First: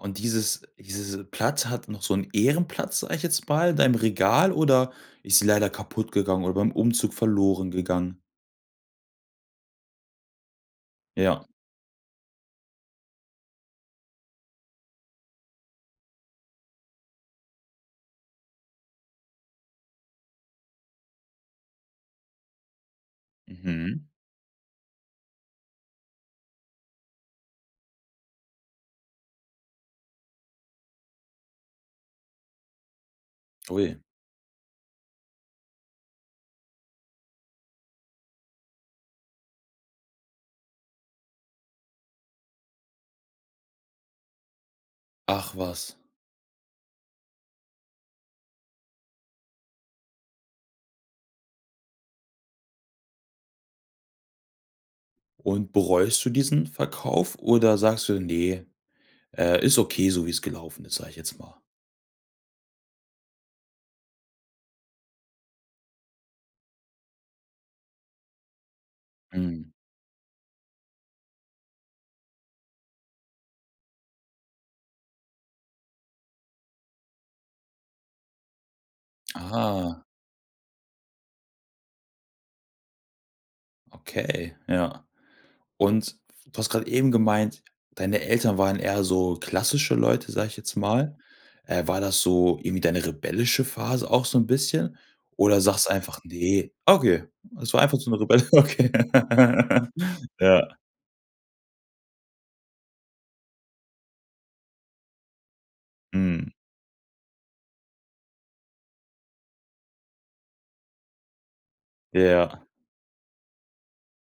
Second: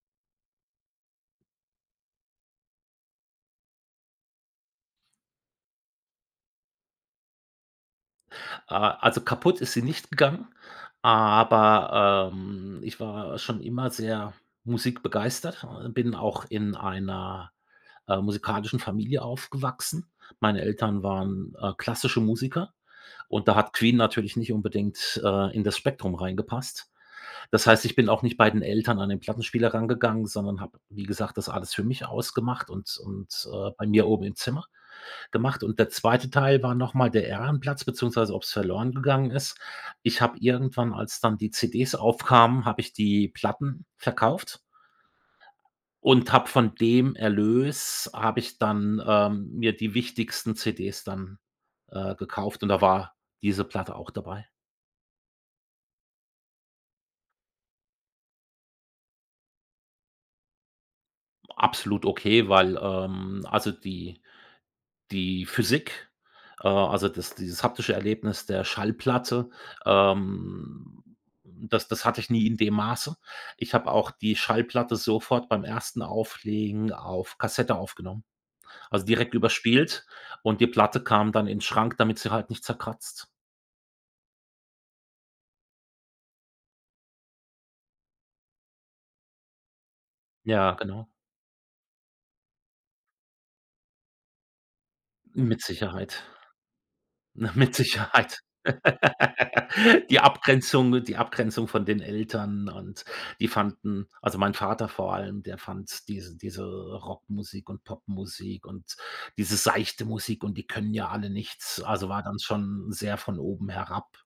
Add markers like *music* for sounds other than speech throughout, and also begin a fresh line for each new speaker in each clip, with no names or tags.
Und dieses diese Platte hat noch so 'n Ehrenplatz, sage ich jetzt mal, in deinem Regal oder ist sie leider kaputtgegangen oder beim Umzug verloren gegangen?
Ah, also kaputt ist sie nicht gegangen,
Ja.
aber, ähm, ich war schon immer sehr musikbegeistert, oh, bin auch in einer, äh, musikalischen Familie aufgewachsen. Meine Eltern waren, äh, klassische Musiker und da hat Queen
Mhm.
natürlich nicht unbedingt, äh, in das Spektrum reingepasst. Das heißt, ich bin auch nicht bei den Eltern an den Plattenspieler rangegangen, sondern habe, wie gesagt, das alles für mich ausgemacht und und, äh, bei
Ui.
mir oben im Zimmer gemacht. Und der 2. Teil war noch mal der Ehrenplatz, beziehungsweise, ob's verloren gegangen ist ich habe irgendwann, als dann die CDs aufkamen, habe ich die Platten verkauft
Ach was.
und hab von dem Erlös habe ich dann, ähm, mir die wichtigsten CDs dann, äh, gekauft und da war diese Platte auch dabei.
Und bereust du diesen Verkauf oder sagst du: „Ne, äh, ist okay so, wie es gelaufen ist“, sage ich jetzt
O
mal?
absolut okay, weil, ähm also die die Physik, äh, also das dieses haptische Erlebnis der Schallplatte,
Mhm.
ähm, das das hatte ich nie in dem Maße. Ich habe auch die Schallplatte sofort beim ersten Auflegen auf Kassette aufgenommen, also direkt
Ah.
überspielt und die Platte kam dann in Schrank, damit sie halt nicht zerkratzt.
Okay, ja. Und f du hast grad eben gemeint, deine Eltern waren eher so klassische Leute, sage ich
Ja,
jetzt
genau.
mal. Äh, war das so irgendwie deine rebellische Phase auch so 'n bisschen? Oder
Mit
sagst du einfach:
Sicherheit.
„Ne“ okay,
Ne,
es
mit
war einfach so 'ne
Sicherheit.
rebelli okay. *chuckles*
*laughs* Die
Ja.
Abgrenzung die Abgrenzung von den Eltern und die fanden also, mein Vater vor allem, der fand diese
Mhm.
diese Rockmusik und Popmusik und diese seichte Musik und die können ja alle nichts. Also, war dann
Ja.
schon sehr von oben herab.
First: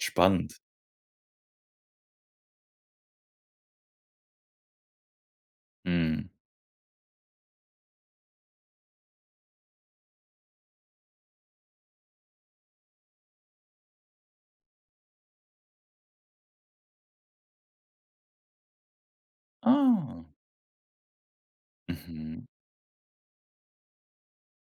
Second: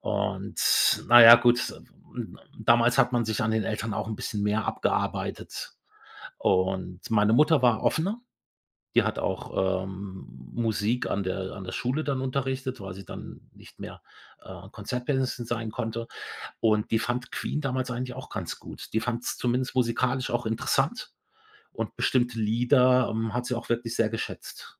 Spannend.
Und na ja, gut, ähm, damals hat man sich an den Eltern auch 'n bisschen mehr abgearbeitet.
Mhm.
Und meine Mutter war offener. Die hat auch, ähm, Musik an der an der Schule dann unterrichtet, weil sie dann nicht mehr, äh, Konzertpianisten sein konnte. Und die fand Queen damals eigentlich auch ganz gut. Die fand's zumindest
Ah.
musikalisch auch interessant und bestimmte
Mhm.
Lieder, ähm, hat sie auch wirklich sehr geschätzt.